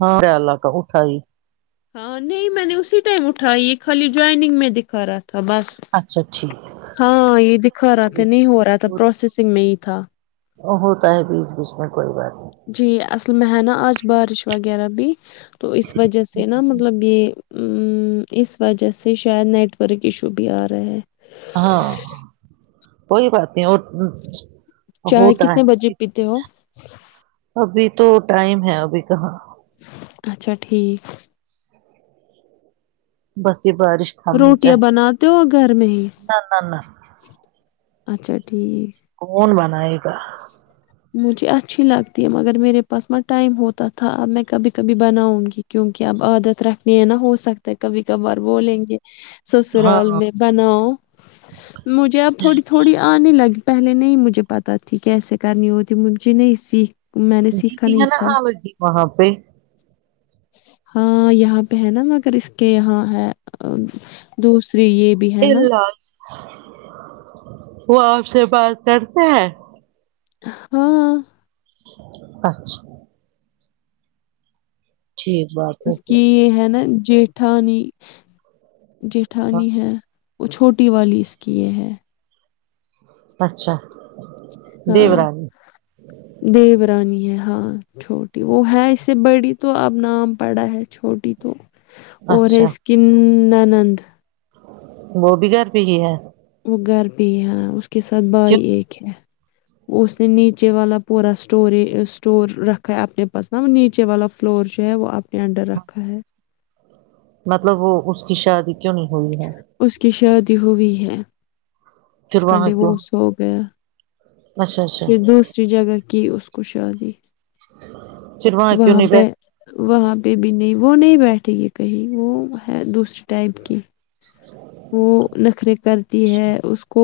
ہاں [unintelligible] ہاں نہیں میں نے اسی ٹائم اٹھائی یہ خالی جوائنگ میں دکھا رہا تھا بس اچھا ٹھیک ہاں یے دکھا رہا تھا نہیں ہو رہا تھا پروسیسنگ میں ہی تھا ہوتا ہے بیچ بیچ میں کوئی بات نہیں جی اصل میں ہے نا آج بارش وغیرہ بھی تو اس وجہ سے نا مطلب یے اس وجہ سے شاید نیٹ ورک ایشو بھی آ رہا ہے ہاں کوئی بات نہیں اور چائے ہوتا کتنے بجے ہے پیتے ہو ابھی تو ٹائم ہے ابھی کہاں اچھا ٹھیک بس یے بارش تھامنی روٹیاں چاہیے بناتے ہو گھر میں ہی نہ نہ نہ اچھا ٹھیک کون بنائے گا مجھے اچھی لگتی ہے مگر میرے پاس ما ٹائم ہوتا تھا اب میں کبھی کبھی بناؤں گی کیونکی اب عادت رکھنی ہے نا ہو سکتا ہے کبھی کبھار بولیں گے سسرال ہاں میں بناؤ مجھے اب تھوڑی تو تھوڑی آنے لگی پہلے نہیں مجھے پتہ تھی کیسے کرنی ہوتی مجھے نہیں سیکھ میں نے جی سیکھا جی نہیں ہے نا تھا الودگی وہاں پے ہاں یہاں پے ہے نا مگر اس کے یہاں ہے آ دوسری یے الا وہ آپ سے بات کرتے ہیں ہاں اچھا ٹھیک بات ہے اس کی پھر یے ہے نا جیٹ ٹھانی جٹھانی ہے وہ چھوٹی والی اس کی یے ہے اچھا ہاں دیورانی دیو رانی ہے ہاں چھوٹی وہ ہے اس سے بڑی تو اب نام پڑا ہے چھوٹی تو اور اچھا اس کی ننند وہ بھی گھر پے ہی ہے وہ گھر پے ہی ہے اس کے ساتھ کیوں بھائی ایک ہے وہ اس نے نیچے والا پورا اسٹور یے اسٹور رکھا ہے اپنے پاس نہ نیچے والا فلور جو ہے وہ اپنے انڈر رکھا ہے مطلب وہ اس کی شادی کیوں نہیں ہوئی ہے اس کی شادی ہوئی ہے اس پھر کا وہاں کیوں ڈیورس ہو گیا اچھا اچھا پھر دوسری جگہ کی اس کو شادی پھر کیوں وہاں نہیں پے بیٹھ وہاں پے بھی نہیں وہ نہیں بیٹھے گی کہیں وہ ہے دوسرے ٹائپ کی وہ نخرے کرتی ہے اس کو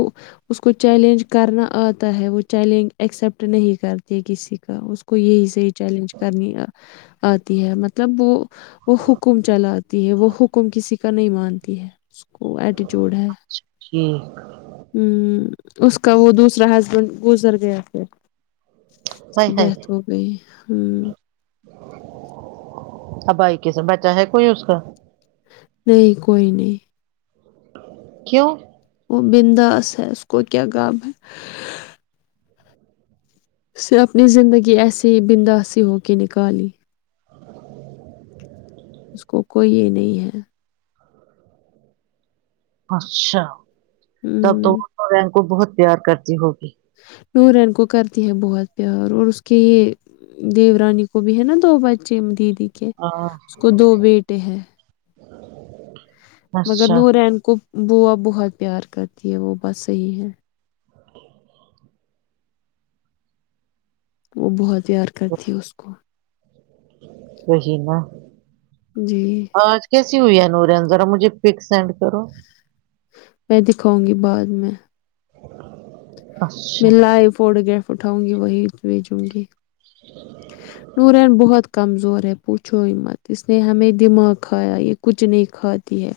اس کو چیلنج کرنا آتا ہے وہ چیلنج ایکسپٹ نہیں کرتی کسی کا کو یہی صحیح چیلنج کرنی آتی ہے مطلب وہ وہ حکم چلاتی ہے وہ حکم کسی کا نہیں مانتی ہے اس کو ایٹیٹیوڈ ہے ہمم اس کا وہ دوسرا ہسبینڈ گزر گیا پھر اس کی ڈیتھ ہو گئی ہمم اب بھائی کے سوا بچہ ہے کوئی اس کا نہیں کوئی نہیں کیوں وہ بنداس ہے اس کو کیا غم ہے اس سے اپنی زندگی ایسے ہی بنداسی ہو کے نکالی اس کو کوئی یہ نہیں ہے اچھا تب تو ہ وہ نو رین کو بہت پیار کرتی ہوگی نورین کو کرتی ہے بہت پیار اور اس کی یہ دیو رانی کو بھی ہے نا دو بچے دیدی کے ہاں اس کو دو بیٹے ہیں مگر اچھا نورین کو بوا بہت پیار کرتی ہے وہ بس صحیح ہے وہ بہت یار کرتی ہے اس کو وہی نا جی آج کیسی ہوئی ہے نورین زرا مجھے پک سینڈ کرو میں دکھاؤں گی بعد میں اچھا میں لائیو فوٹو گراف اٹھاؤں گی وہی بھیجوں گی نورین بہت کمزور ہے پوچھو ہی مت اس نے ہمیں دماغ کھایا یہ کچھ نہیں کھاتی ہے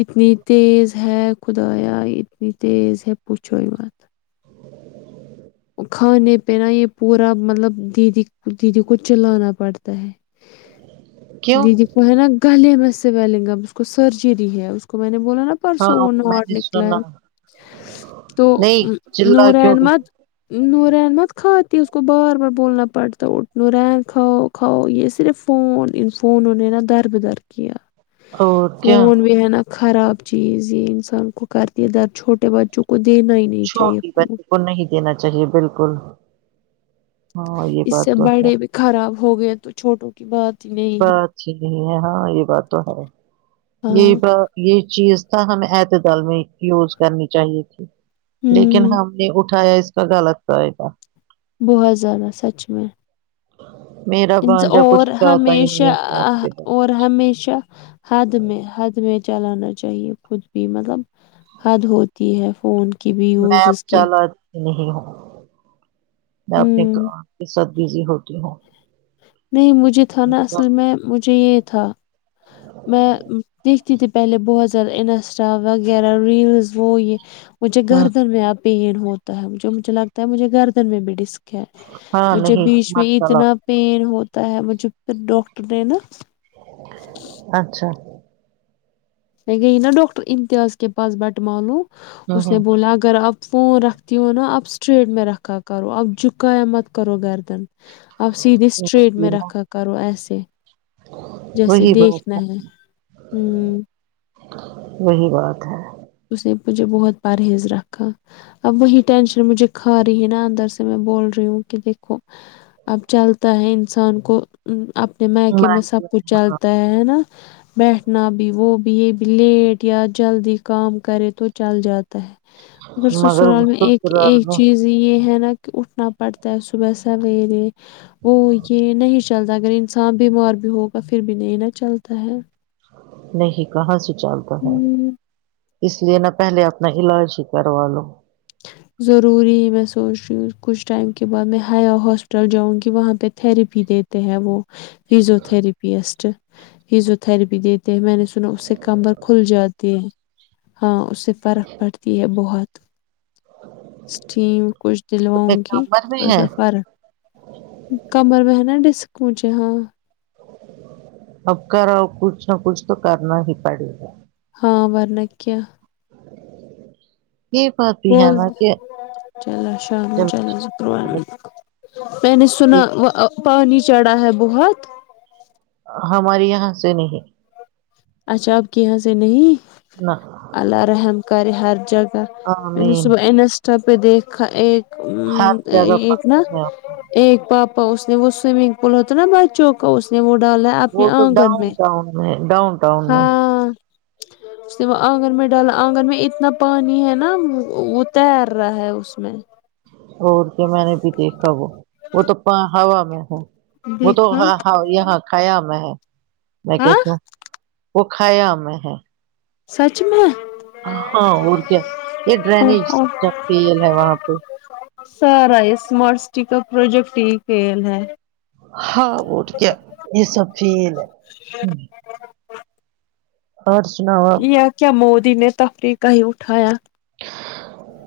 اتنی تیز ہے خدایا اتنی تیز ہے پوچھوئی مت کھانے پینا یہ پورا مطلب دیدی دیدی کو چلانا پڑتا ہے کیوں دی دی وہ نا گلے میں سویلنگ اب اس کو سرجری ہے اس کو میں نے بولا نا پرسو ہاں وہ میں نوار نے نکلا سنا ہے تو نہیں چلا نور کیوں رہی احمد نورین مت کھاتی اس کو بار بار بولنا پڑتا اٹھ نورین کھاؤ کھاو یہ صرف فون ان فون نے نا دربدر کی ہے امم اور کیا فون بھی ہے نا خراب چیز یہ انسان کو کرتی ا در چھوٹے بچوں کو دینا ہی نہیں سو چاہیے فیصد فون۔ بچے کو نہیں دینا چاہیے بالکل ہاں یہ اس سے بات تو ہے بڑے بھی خراب ہو گئے تو چھوٹوں کی بات ہی نہیں ہے بات ھی نہیں ہے ہاں یہ بات تو ہے یہ ہاں بات یہ چیز تھا ہمیں اعتدال میں یوز کرنی چاہیے تھی لیکن ہوں ہم نے وہ اٹھا یا اس کا غلط فایدہ بہت زیادہ سچ میں میرا ان بانجا کچھ اور کہتا ہی ہمیشہ نہیں ہے فون آہ پہ اور ہمیشہ حد میں حد میں چلانا چاہیے خود بھی مطلب حد ہوتی ہے فون کی بھی میں یوز اب اس کی چلاتی نہیں ہوں میں اپنے ہوں کام کے ساتھ بزی ہوتی ہوں امم مجھے تھا نا اصل میں مجھے یہ تھا ہ میں دیکھتی تھی پہلے بہت زیادہ انسٹا وغیرہ ریلز وہ یہ مجھے ہوں گردن میں آتے ہے ہوتا ہے جو مجھے لگتا ہے مجھے گردن میں بھی ڈسک ہے ہاں مجھے نہیں بیچ مت میں اتنا چلاؤ پین ہوتا ہے مجھے پھر ڈاکٹر نے نا اچھا میں گئی نا ڈاکٹر امتیاز کے پاس بٹ معلوم ہوں اس نے ہوں بولا اگر آپ فون رکھتی ہو نا آپ اسٹریٹ میں رکھا کرو آپ جھوکایا مت کرو گردن اب سیدھے اسٹریٹ وہی میں نا، رکھا کرو ایسے جیسے وہی بات دیکھنا ہے ہوں وہی بات ہے اس نے مجھے بہت پرہیز رکھا اب وہی ٹینشن مجھے کھا رہی ہے نا اندر سے میں بول رہی ہوں کہ دیکھو اب چلتا ہے انسان کو ا اپنے میکے میں سب کچھ چلتا ہے ہے نا بیٹھنا بھی وہ بھی یہ بھی لیٹ یا جلدی کام کرے تو چل جا مگر سسرال میں ایک سسرال ایک میں چیز یہ ہے نا کہ اٹھنا پڑتا ہے صبح سویرے وہ یہ نہیں چلتا اگر انسان بیمار بھی ہوگا پھر بھی نہیں نا چلتا ہے نہیں کہاں سے چلتا ہے ہوں، اس لیے نہ پہلے اپنا علاج ہی کروا لو ضروری میں سوچ رہی ہوں کچھ ٹائم کے بعد میں ہیا ہاسپٹل جاؤں گی وہاں پہ تھیراپی دیتے ہیں وہ فزیوتھراپیسٹ فزیوتھراپی دی تی میں نے سنا اس سے کمر کھل جاتے ہیں ہاں اس سے فرق پڑتی ہے بہت اسٹیم کچھ تم دلواؤں ایک گی نمبر میں تھوڑا ہے سا فرق کمر میں ہے نا ڈسک مجھے ہاں اب کراؤ کچھ نہ کچھ تو کرنا ہی پڑے گا ہاں ورنہ کیا [inaudible] یہ بات بھی ہے نا کہ چلو عشاء ہو چلو سکرں جب میں نے سنا پانی چڑھا ہے بہت ہماریے یہاں سے نہیں اچھا آپکے یہاں سے نہیں نہ اللہ رحم کرے ہر جگہ میں نے آمین صبح انسٹا پہ دیکھ ایک ہر ا جگہ ایک نا پانی ہے ایک پاپا اس نے وہ سوئمنگ پول ہوتا نا بچوں کا اس نے وہ ڈالا ہے اپنے وہ تو آنگن ڈاؤن میں ٹاؤن میں ڈاؤن ٹاؤن میں ہاں اس وہ آنگن میں ڈالا آنگن میں اتنا پانی ہے نا وہ تیر رہا ہے اس میں اور کیا میں نے بھی دیکھا وہ وہ تو پ ہوا میں ہے وہ تو دیکھا ہاں یہاں خیام میں ہے نمیں ہاں کہتی ہوں وہ خیام میں ہے سچ میں ہاں اور کیا یہ او ڈرینیج ہو سسٹم فیل ہے وہاں پہ سارا یہ اسمارٹ سٹی کا پروجیکٹ ہی فیل ہے ہاں اور کیا یہ سب فیل ہے اور سناؤ آپ یا کیا مودی نے تفریح کا ہی اٹھایا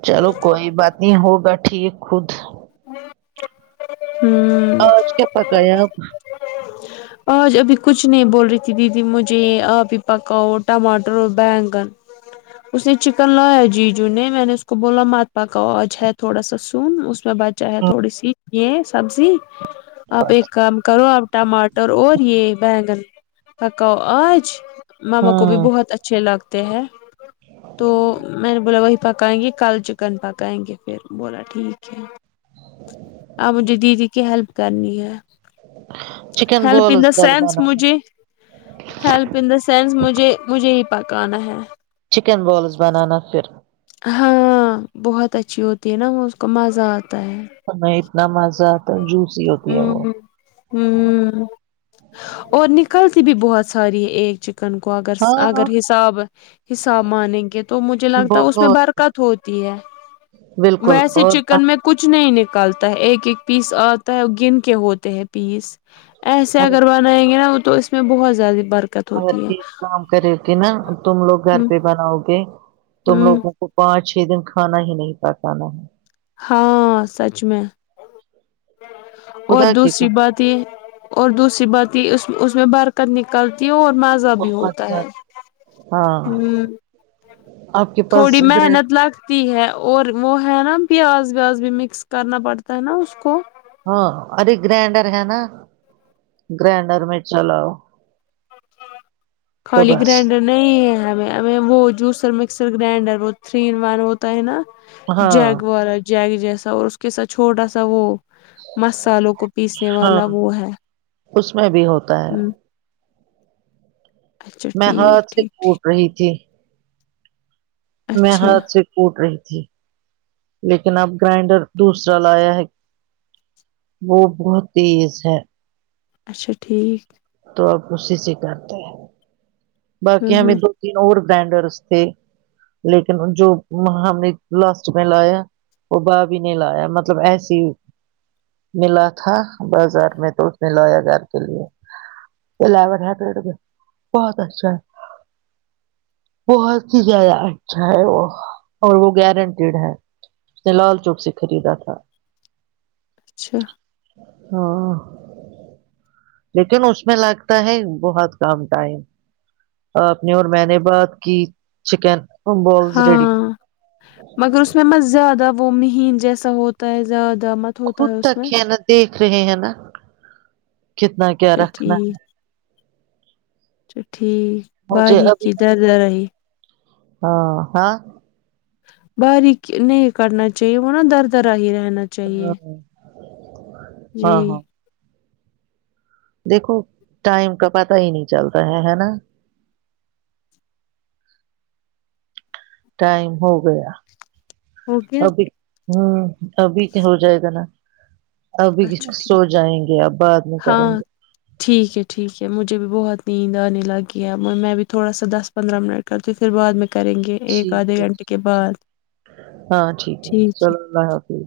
چلو کوئی بات نہیں ہوگا ٹھیک خود ہوں آج کیا پکایا آپ آج ابھی کچھ نہیں بول رہی تھی دیدی مجھے آپ ہی پکاؤ ٹماٹر ہو بینگن اس نے چکن لایا جیجو نے میں نے اس کو بولا مت پکا آج ہے تھوڑا سا سون اس میں ب چاہے تھوڑی سی یہ سبزی آپ ایک کام کرو آپ ٹماٹر اور یہ بینگن پکاؤ آج ماما کو بھی ہاں بہت اچھے لگتے ہیں تو میں نے بولا وہی پکائیں گے کل چکن پکائیں گے پھر بولا ٹھیک اب مجھے دیدی کی ہیلپ کرنی ہے اہ ہیلپ ان دا سینس مجھے ہیلپ ان دا سینس مجھے مجھے ہی پکانا ہے چکن بولز بنانا پھر ہاں بہت اچھی ہوتی ہے نا وہ اس کو مزہ آتا ہے تو اتنا مزہ تھا جوسی ہوتی ہے وہ ہمم اور نکلتی بھی بہت ساری ہے ایک چ کن کو اگر اگر ہاں حساب حساب مانے گے تو مجھے لگتا ہے اس میں بہت برکت ہوتی ہے بالکل ویسے اور آپ چکن میں کچھ نہیں نکلتا ہے ایک ایک پیس آتا ہے گن کے ہوتے ہیں پیس ایسے اگر بنائیں گے نا وہ تو اس میں بہت زیادہ بر اگر کام کرے کہ نا تم لوگ گھر ہ پہ بناؤ گے تم لوگ ہ کو پانچ چھ دن کھانا ہی نہیں پکانہ ہے ہاں سچ میں اور خدا کی دوسری قسم بات اور دوسری بات یہ اس میں اس میں برکت نکلتی ہے اور مزہ بھی بہت ہوتا ہے زیادہ ہاں ہمم آپ کے پاس تھوڑی گرینڈ محنت لگ تی ہے اور وہ ہے نا پیاز ویاز بھی مکس کرنا پڑتا ہے نا اس کو ہاں ارے گرائنڈر ہے نا گرائنڈر میں چلاؤ تو کھالی بس گرائنڈر نہیں ہے ہمیں ہمیں وہ جوسر مکسر گرائنڈر وہ تھری ون ہوتا ہے نا ہاں جگ والا جگ جیسا اور اس کے ساتھ چھوٹا سا وہ مسالوں کو پیسنے ہاں والا وہ ہے اس میں بھی ہوتا ہے ہ اچھا میں ہاتھ ٹھیک سے ٹھیک کوٹ رہی تھی میں اچھا ہاتھ سے کوٹ رہی تھی لیکن اب گرائنڈر دوسرا لایا ہے وہ بہت تیز ہے اچھا ٹھیک تو اپ اسی سے کرتے ہیں ہ باقی ہ ہمیں دو تین اور بینڈرس تھے لیکن جو ہم نے لاسٹ میں لایا وہ بھابی نے لایا مطلب ایسی ملا تھا بازار میں تو اس نے لایا گھر کے لیے [unintelligible] بہت اچھا بہت ہی زیادہ اچھا ہے وہ اور وہ گیارینٹی اس نے لال چوک سے خریدا تھا اچھا ہاں لیکن اس میں لگتا ہے بہت کم ٹائم آپ نے اور میں نے بات کی چکن بالز ریڈی ہاں مگر اس میں مت زیادہ وہ مہین جیسا ہوتا ہے زیادہ مت ہوتا خود اس تک میں ہے نا دیکھ رہے ہیں نا کتنا کیا اچھا رکھنا ٹھیک ہے اچھا ٹھیک مجھے ابھی باریکی در درا ہی ہاں ہاں باریک نہیں کرنا چاہیے وہ نا در درا ہی رہنا چاہیے ہاں جی ہاں ہاں دیکھو ٹائم کا پتا ہی نہیں چلتا ہے ہےنہ ٹائم ہو گیا ہو گیا ابھی ہوں ابھی کیا ہو جائے گا نا ابھی اچھا ٹھیک سو جائیں گے اب بعد میں کریں ہاں گے ٹھیک ہے ٹھیک ہے مجھے بھی بہت نیند آنے لگی ہے میں بھی تھوڑا سا دس پندرہ منٹ کرتے پھر بعد میں کریں گے ایک ٹھیک آدھے گھنٹے کے ہےھیک ہے بعد ہاں ٹھیک ہے چلو اللہ حافظ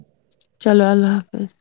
چلو اللہ حافظ